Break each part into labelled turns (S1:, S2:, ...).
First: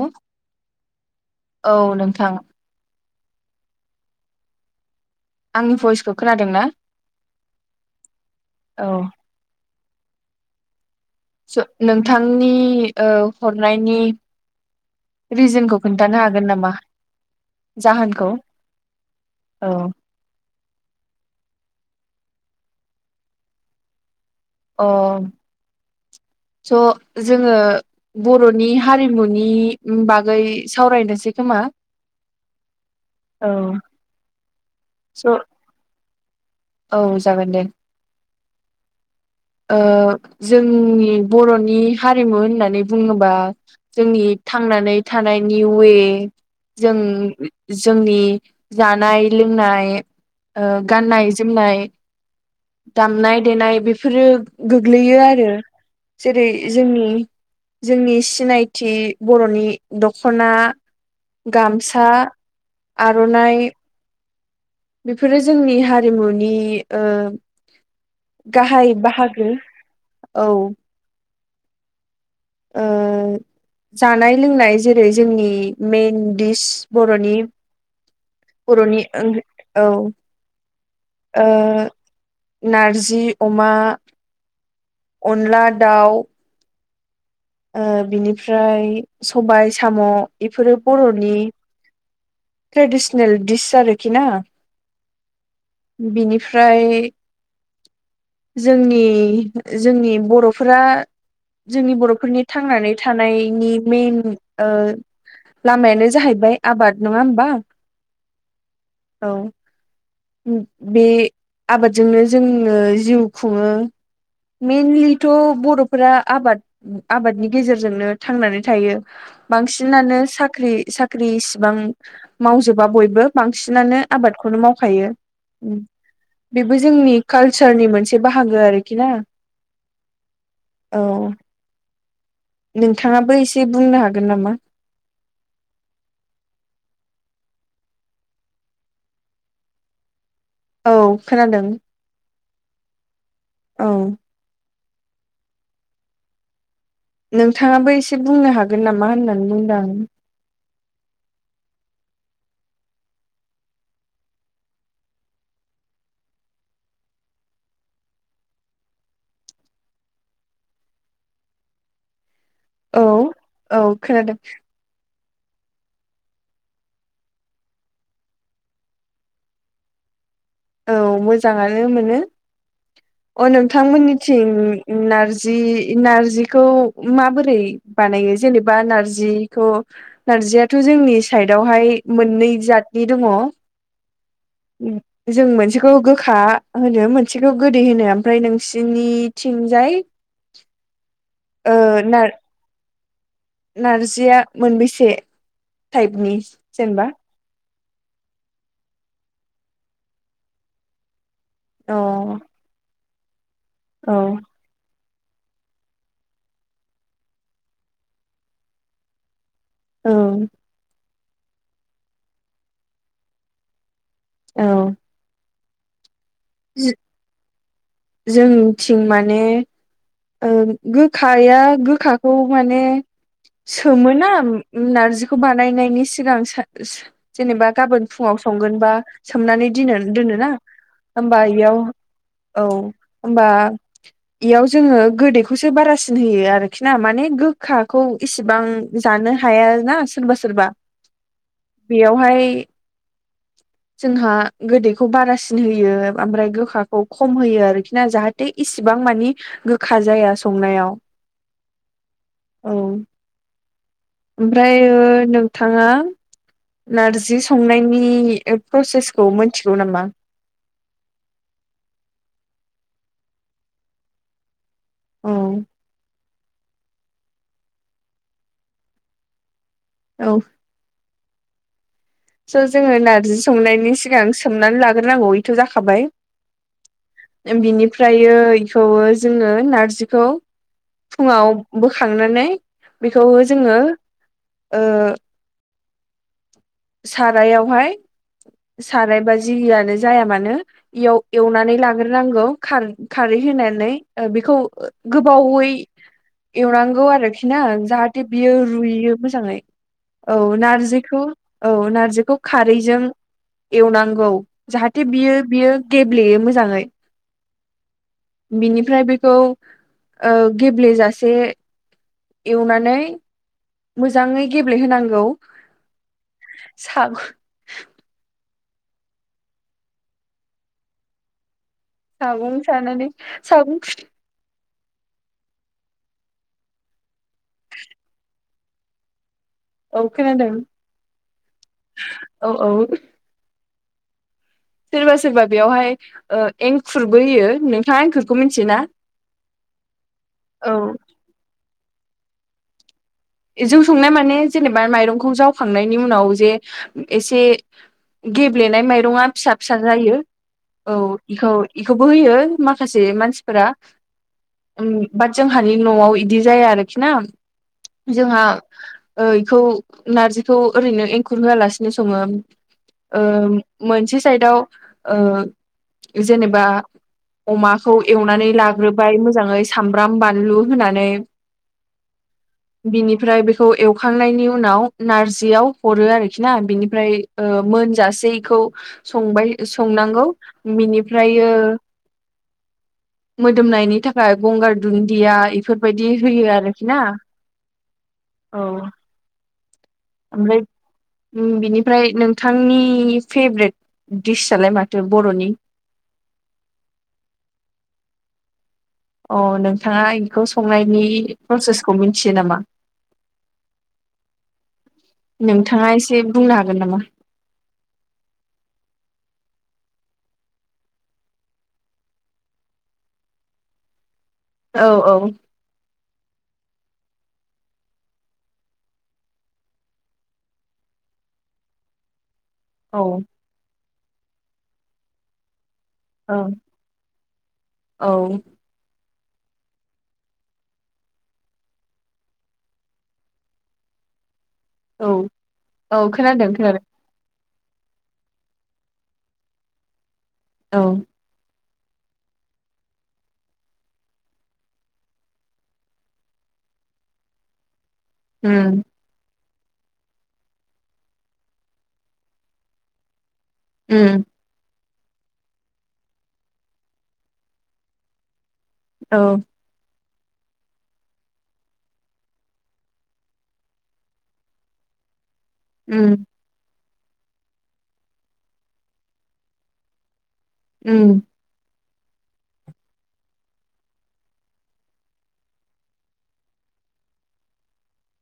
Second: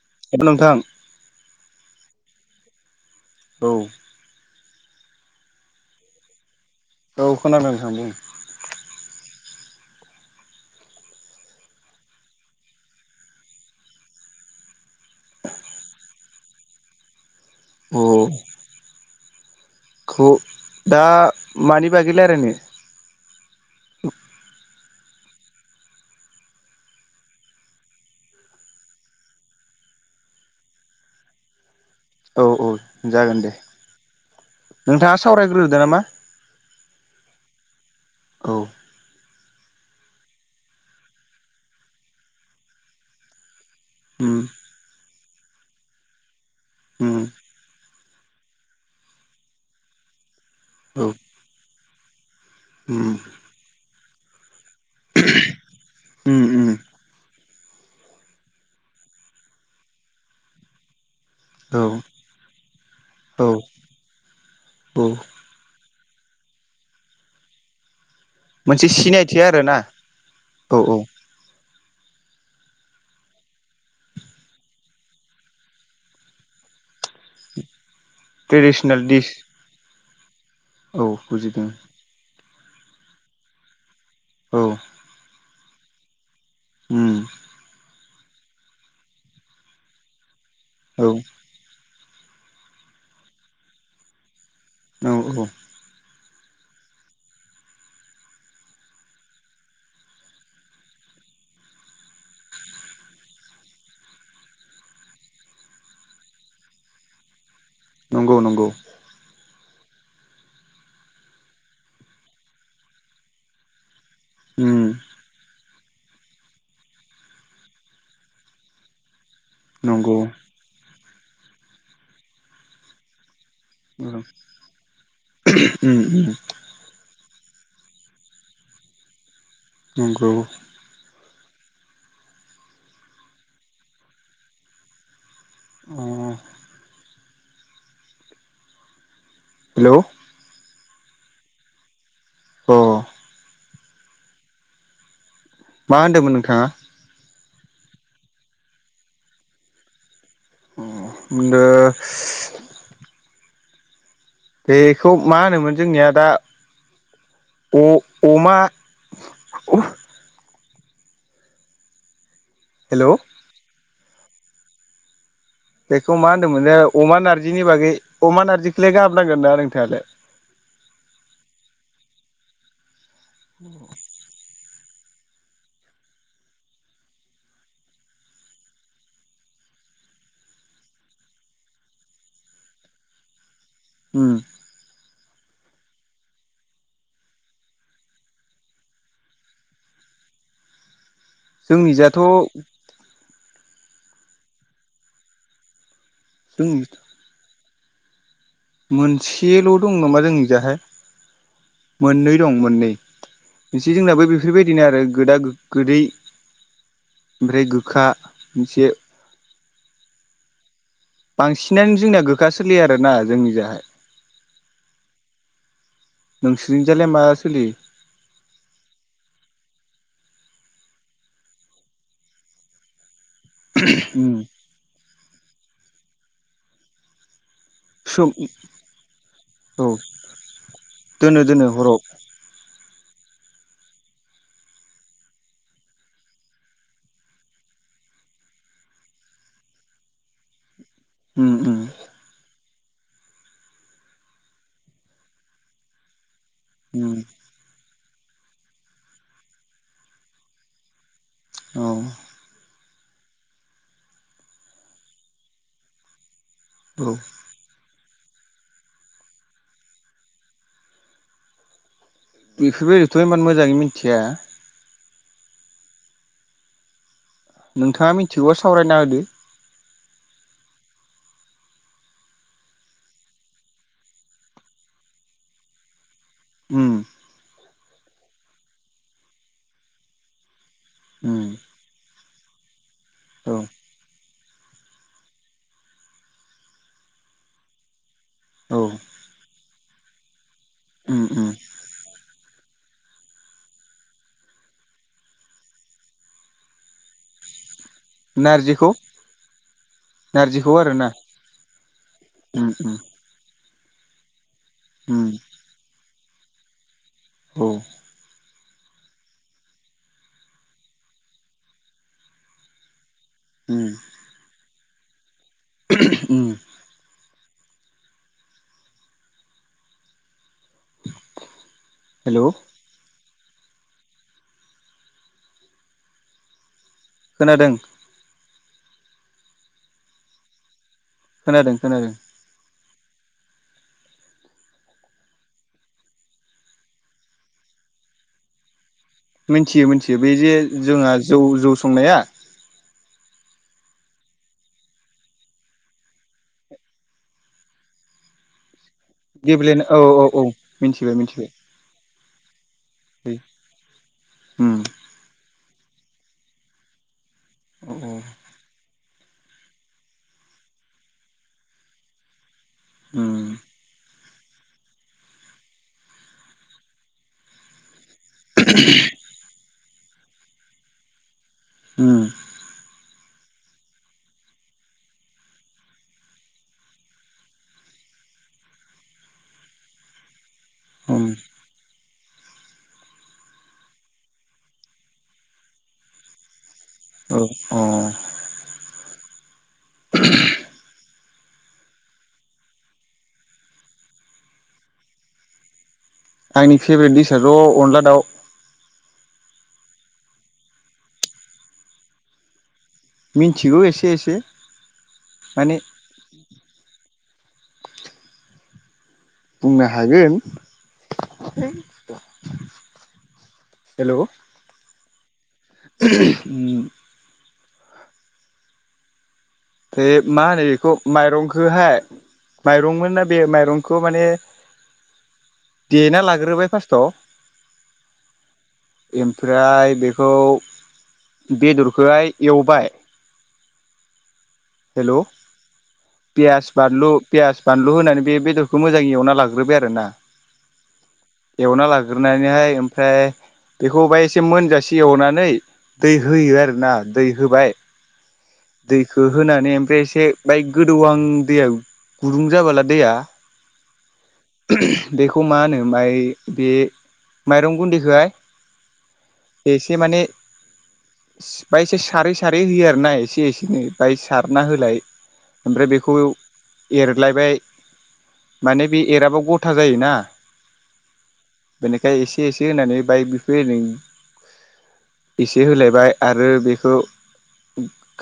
S1: उ
S2: हेब' नोंथां।
S1: औ नोंथां।
S2: औ।
S1: आंनि भइसखौ खोनादों ना?
S2: औ खोनादों नोंथां बुं।
S1: औ। स नोंथांनि ओ हरनायनि। रिजोनखौ खिन्थानो हागोन नामा?
S2: बुं।
S1: जाहोनखौ
S2: अ
S1: औ।
S2: खौ दा मानि बागै लायरायनो। [unintelligible]
S1: अ स' जोङो बर'नि हारिमुनि बागै सावरायनोसै खोमा।
S2: औ औ जागोन
S1: औ
S2: दे, नोंथाङा
S1: स'
S2: सावरायग्रोदो नामा।
S1: औ जागोन दे।
S2: औ
S1: ओ जोंनि बर'नि हारिमु होननानै बुङोबा जोंनि
S2: उम
S1: थांनानै थानायनि उवे जों
S2: उम
S1: जोंनि जानाय लोंनाय ओ
S2: औ
S1: गाननाय जोमनाय,
S2: उम
S1: दामनाय देनाय बेफोरो गोग्लैयो आरो।
S2: उम
S1: जेरै
S2: उम
S1: जोंनि जोंनि सिनायथि बर'नि दख'ना
S2: औ
S1: गामसा,
S2: औ
S1: आर'नाइ
S2: औ
S1: बेफोरो जोंनि हारिमुनि ओ
S2: मोनसे
S1: गाहाय
S2: सिनायथि
S1: बाहागो
S2: आरोना
S1: औ। ओ जानाय लोंनाय जेरै जोंनि मेइन दिस बर'नि बर'नि
S2: ट्रेडिसनेल दिस
S1: ओं औ
S2: औ बुजिदों
S1: ओ नारजि अमा
S2: औ
S1: अनला दाउ
S2: उम
S1: ओ बिनिफ्राय सबाय साम' बेफोरो
S2: औ
S1: बर'नि ट्रेडिसनेल दिस आरोखि ना
S2: औ औ
S1: बिनिफ्राय जोंनि जोंनि बर'फोरा जोंनि बर' बेफोरनि थांनानै थानायनि मेन लामायानो जाहैबाय आबाद नङा होमबा
S2: नंगौ नंगौ
S1: औ उम बे आबादजोंनो जोङो जिउ खुङो
S2: उम
S1: मेनलिथ' बर'फोरा आबाद आबादनि गेजेरजोंनो थांनानै थायो
S2: नंगौ
S1: बांसिनानो साख्रि साख्रि इसिबां मावजोबा बयबो बांसिनानो
S2: उम
S1: आबादखौनो मावखायो
S2: उम
S1: बेबो जोंनि कालसारनि मोनसे बाहागो आरोखि ना
S2: नंगौ
S1: औ नोंथाङाबो एसे बुंनो हागोन नामा
S2: अ हेलौ
S1: औ खोनादों
S2: अ
S1: औ
S2: मा होन्दोंमोन नोंथाङा
S1: नोंथाङाबो एसे बुंनो हागोन नामा होननानै बुंदां
S2: [unintelligible] बेखौ मा होनोमोन जोंनिया दा अ अमा
S1: औ
S2: हेलौ'
S1: औ खोनादों
S2: बेखौ मा होन्दोंमोननो अमा नारजिनि बागै अमा नारजिखौलाय गाहाम नांगोन ना नोंथाङालाय
S1: औ मोजाङानो मोनो अ नोंथांमोननि थिं नारजि नारजिखौ माबोरै बानायो जेनेबा नारजिखौ नारजियाथ' जोंनि साइदआवहाय मोननै जातनि दङ
S2: उम
S1: उम जों मोनसेखौ गोखा होनो मोनसेखौ गोदै होनो ओमफ्राय नोंसिनिथिंजाय ओ
S2: जोंनिजाथ'
S1: नार नारजिया मोनबेसे टाइपनि
S2: जोंनि
S1: जेनेबा
S2: मोनसेल' दं नामा जोंनिजाहाय मोननै
S1: औ
S2: दं मोननै बिसे
S1: औ
S2: जोंनाबो बेफोरबायदि बिदिनो आरो गोदा गोदै ओमफ्राय गोखा मोनसे
S1: औ
S2: बांसिनानो जोंनिया गोखा सोलियो आरोना जोंनि जाय
S1: औ
S2: नोंसोरनिजालाय माब सोलि
S1: जोंथिं माने गोखाया गोखाखौ माने सोमोना
S2: उम
S1: नारजिखौ बानायनायनि सिगां जेनेबा गाबोन
S2: सोम
S1: फुङाव संगोन बा सोमनानै
S2: औ
S1: द दोनोना होमबा
S2: दोनो दोनो
S1: इयाव
S2: हराव
S1: औ होमबा बेयाव जोङो गोदैखौसो बारासिन होयो आरोखि ना माने गोखाखौ इसिबां जानो हाया ना सोरबा सोरबा
S2: ओ
S1: बेवहाय जोंहा गोदैखौ बारासिन होयो आमफ्राय गो गोखौ
S2: उम
S1: खम होयो आरोखि ना जाहाथे इसिबां मानि गोखा जाया संनायाव
S2: औ
S1: औ ओमफ्राय नोंथाङा
S2: औ
S1: नारजि संनायनि प्रसेसखौ मिथिगौ नामा
S2: बेफोरबायदिथ' इमान मोजाङै मिथिया
S1: औ
S2: नोंथाङा मिथिगौबा सावरायना होदो
S1: औ स' जोङो नार्जि संनायनि सिगां सोमनानै लाग्रोनांगौ बेथ' जाखाबाय
S2: ओम
S1: बिनिफ्रायो बेखौबो जोङो नारजिखौ
S2: उम
S1: फुङाव बोखांनानै बेखौ
S2: औ
S1: जोङो ओ सारायावहाय
S2: औ
S1: सारायबा जियानो जाया मानो
S2: उम उम
S1: एव-एवनानै लागो नांगौ खार-खारै होनानै बेखौ गोबावै एवनांगौ आरोखि ना जाहा बियो
S2: नारजिखौ
S1: रुयो मोजाङै औ नारजिखौ औ नार्जिखौ
S2: उम उम
S1: खारैजों एवनांगौ जाहाथे
S2: उम
S1: बियो बियो गेब्लेयो मोजाङै
S2: औ
S1: बिनिफ्राय बेखौ ओ गेब्लेेजासे एवनानै
S2: उ
S1: मोजाङै गेब्लेहोनांगौ
S2: उ
S1: साम
S2: हेलौ
S1: सागुं सानानानै सागुं
S2: खोनादों
S1: औ खोनादों
S2: खोनादों खोनादों
S1: औ औ सोरबा सोरबा बेयावहाय एंखुरबो होयो नोंथाङा एंखुरखौ मिथियोना
S2: मिथियो मिथियो बे जे
S1: औ
S2: जोंहा जौ जौ संनाया
S1: जौ संनाय माने जेनेबा माइरंखौ जावखांनायनि उनाव जे एसे गेब्लेनाय माइरंआ फिसा फिसा
S2: गेब्लेनो औ
S1: जायो
S2: औ औ
S1: औ
S2: मिथिबाय
S1: बेखौ
S2: मिथिबाय
S1: बेखौबो होयो माखासे मानसिफोरा
S2: उम
S1: बाट जोंहानि न'आव इ बिदि जाया आरोखि ना
S2: औ औ
S1: जोंहा बेखौ नारजिखौ ओरैनो एंखुर होआलासिनो संङो ओ
S2: उम
S1: मोनसे साइदाव ओ जेनेबा अमाखौ एवनानै लाग्रोबाय मोजाङै सामब्राम बानलु होनानै
S2: उ
S1: बिनिफ्राय बेखौ एवखांनायनि उनाव नारजियाव हरो आरोखि ना बिनिफ्राय ओ मोनजासेखौ संबाय संनांगौ
S2: उम
S1: बिनिफ्रायो मोदोमनायनि थाखाय गंगार दुन्दिया इफोरबायदि होयो आरोखि ना
S2: औ अ
S1: औ ओमफ्राय बिनिफ्राय नोंथांनि फेभरेट दिडस आलाय माथो बर'नि
S2: आंनि फेभरेट दिडिसाआथ' अनला दाउ
S1: अ नोंथाङा बेखौ संनायनि प्रसेसखौ मिथियो नामा?
S2: मिन्थिगौ एसे एसे माने
S1: नोंथांङा एसे बुंनो हागोन नामा?
S2: बुंनो हागोन हेल'
S1: औ औ
S2: [unintelligible] बे मा होनो बेखौ माइरंखौहाय
S1: औ
S2: माइरंमोना बे माइरं खौ माने देना
S1: औ
S2: लाग्रोबाय फार्स्टाव
S1: औ
S2: ओमफ्राय बेखौ बेदरखौहाय एवबाय हेल'
S1: औ औ खोनादों
S2: पियास
S1: खोनादों
S2: बानलु पियास बानलु होनानै बे बेदरखौ मोजां एवना लाग्रोबाय आरो ना
S1: औ
S2: एवना लाग्रोनानैहाय ओमफ्राय बेखौ बाहाय एसे मोनजासे एवनानै दै होयो आरो ना दै होबाय
S1: उम
S2: दैखौ होनानै ओमफ्राय एसे बाय गोदौ आं दैया गुदुं जाबोला दैया
S1: उम
S2: बेखौ मा होनो माइ बे माइरं गुन्दैखोहाय
S1: औ
S2: एसे माने बाहायस सारै सारै होयो आरो ना एसे एसेनै बाहाय सारना होलाय ओमफ्राय बेखौ
S1: उम
S2: एरलायबाय माने बे एराबा गथा जायोना
S1: उम
S2: बेनिखाय एसे एसे होनानै बाइक बिखो इरिनो एसे होलायबाय आरो बेखौ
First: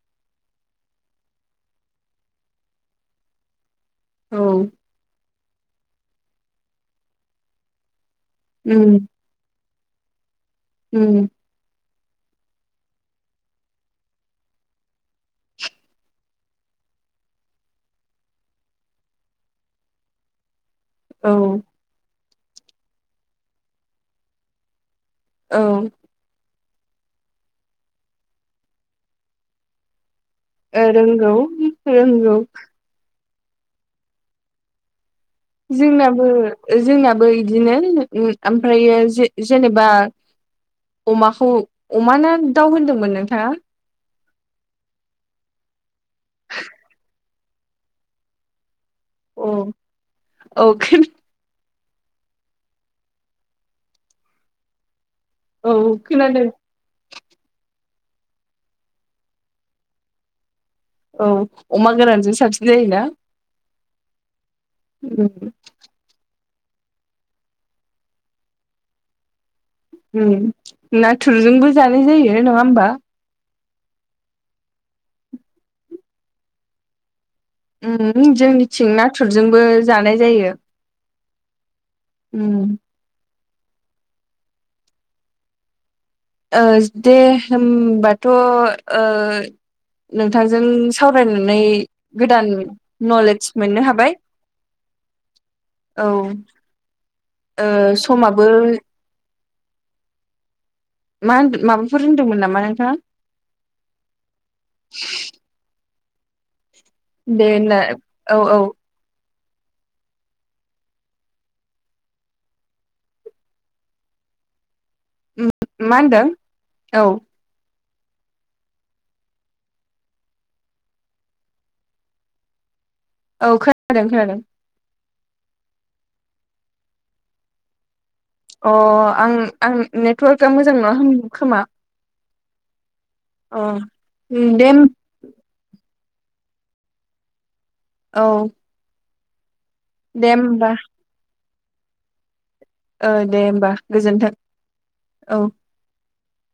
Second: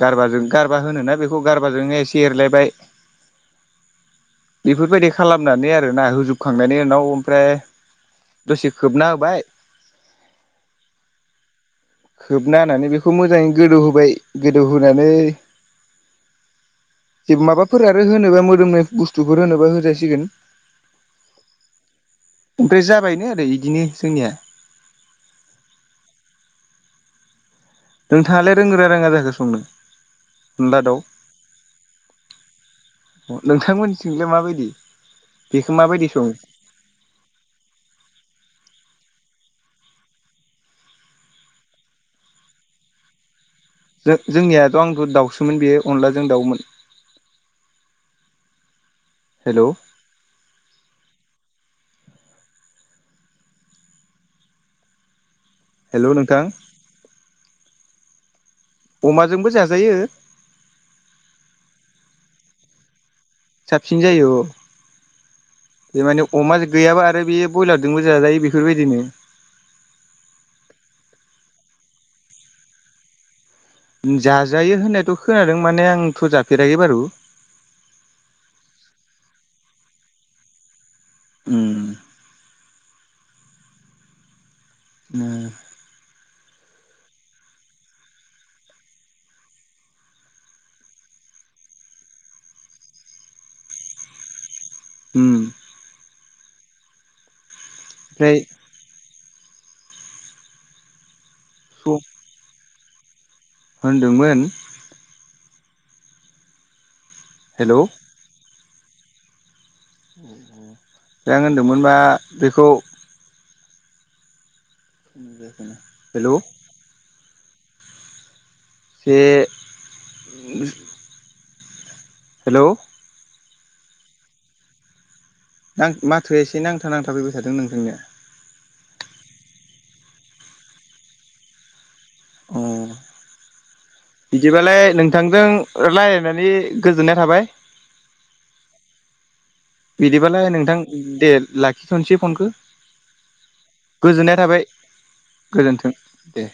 S2: गारबाजों गारबा होनोना बेखौ गारबाजोंनो एसे एरलायबाय
S1: औ
S2: बेफोरबायदि खालामनानै आरोना होजोबखांनायनि उनाव ओमफ्राय दसे
S1: उम
S2: खोबना होबाय
S1: उम
S2: खोबना होनानै बेखौ मोजाङै गोदौ होबाय गोदौहोनानै जे माबाफोर आरो होनोबा मोदोमनाय बुस्थुफोर होनोबा होजासिगोन।
S1: औ
S2: ओमफ्राय जाबायनो आरो इदिनो जोंनिया
S1: औ
S2: नोंथांङालाय रोंगोना रोंङा जाखो संनो अनला दाउ
S1: रोंगौ रोंगौ
S2: नोंथांमोनथिंलाय माबायदि बेखौ माबायदि
S1: जोंनाबो
S2: सङो
S1: जोंनाबो इदिनो ओमफ्रायो जेनेबा अमाखौ अमा ना दाउ होनदोंमोन नोंथांङा
S2: जों जोंनियाथ' आंथ' दाउसोमोन बेयो अनलाजों दाउमोन।
S1: अ
S2: हेल'
S1: औ [unintelligible] औ
S2: हेलौ नोंथां
S1: खोनादों
S2: अमाजोंबो जाजायो
S1: औ अमा गोरानजों साबसिन जायोना।
S2: साबसिन जायो अ
S1: उम
S2: बे माने अमा गैयाबा आरो बेयो बयलारजोंबो जाजायो बेफोरबायदिनो
S1: उम नाथुरजोंबो जानाय जायो नंङा होमबा
S2: जाजायो होननायाथ' खोनादों माने आंथ' जाफेराखै बारु
S1: उम जोंनिथिं नाथुरजोंबो जानाय जायो।
S2: उम
S1: उम
S2: उम
S1: ओस दे होमबाथ' ओ नोंथांजों सावरायनानै गोदान नलेज मोननो हाबाय।
S2: उम
S1: औ ओ समाबो मा माबाफोर होनदोंमोन नामा नोंथाङा?
S2: होनदोंमोन।
S1: दे ना
S2: हेलौ
S1: औ औ
S2: दा आं होनदोंमोन मा बेखौ
S1: मा होनदों
S2: हेलौ
S1: औ
S2: जे [unintelligible] हेलौ
S1: औ खोनादों खोनादों।
S2: दा आं माथो एसे नांथा नांथा फैबाय थादों नोंथांनिया।
S1: अ' आं आं नेट्रखा मोजां नङा होन खोमा
S2: अ
S1: अ' उम देम
S2: थांजों रायलायनानै गोजोननाय थाबाय।
S1: औ दे
S2: बिदिबालाय
S1: होमबा
S2: नोंथां दे लाखिथ'नोसै फनखो।
S1: ओ दे होमबा गोजोन्थों
S2: गोजोननाय थाबाय
S1: औ
S2: गोजोन्थों दे।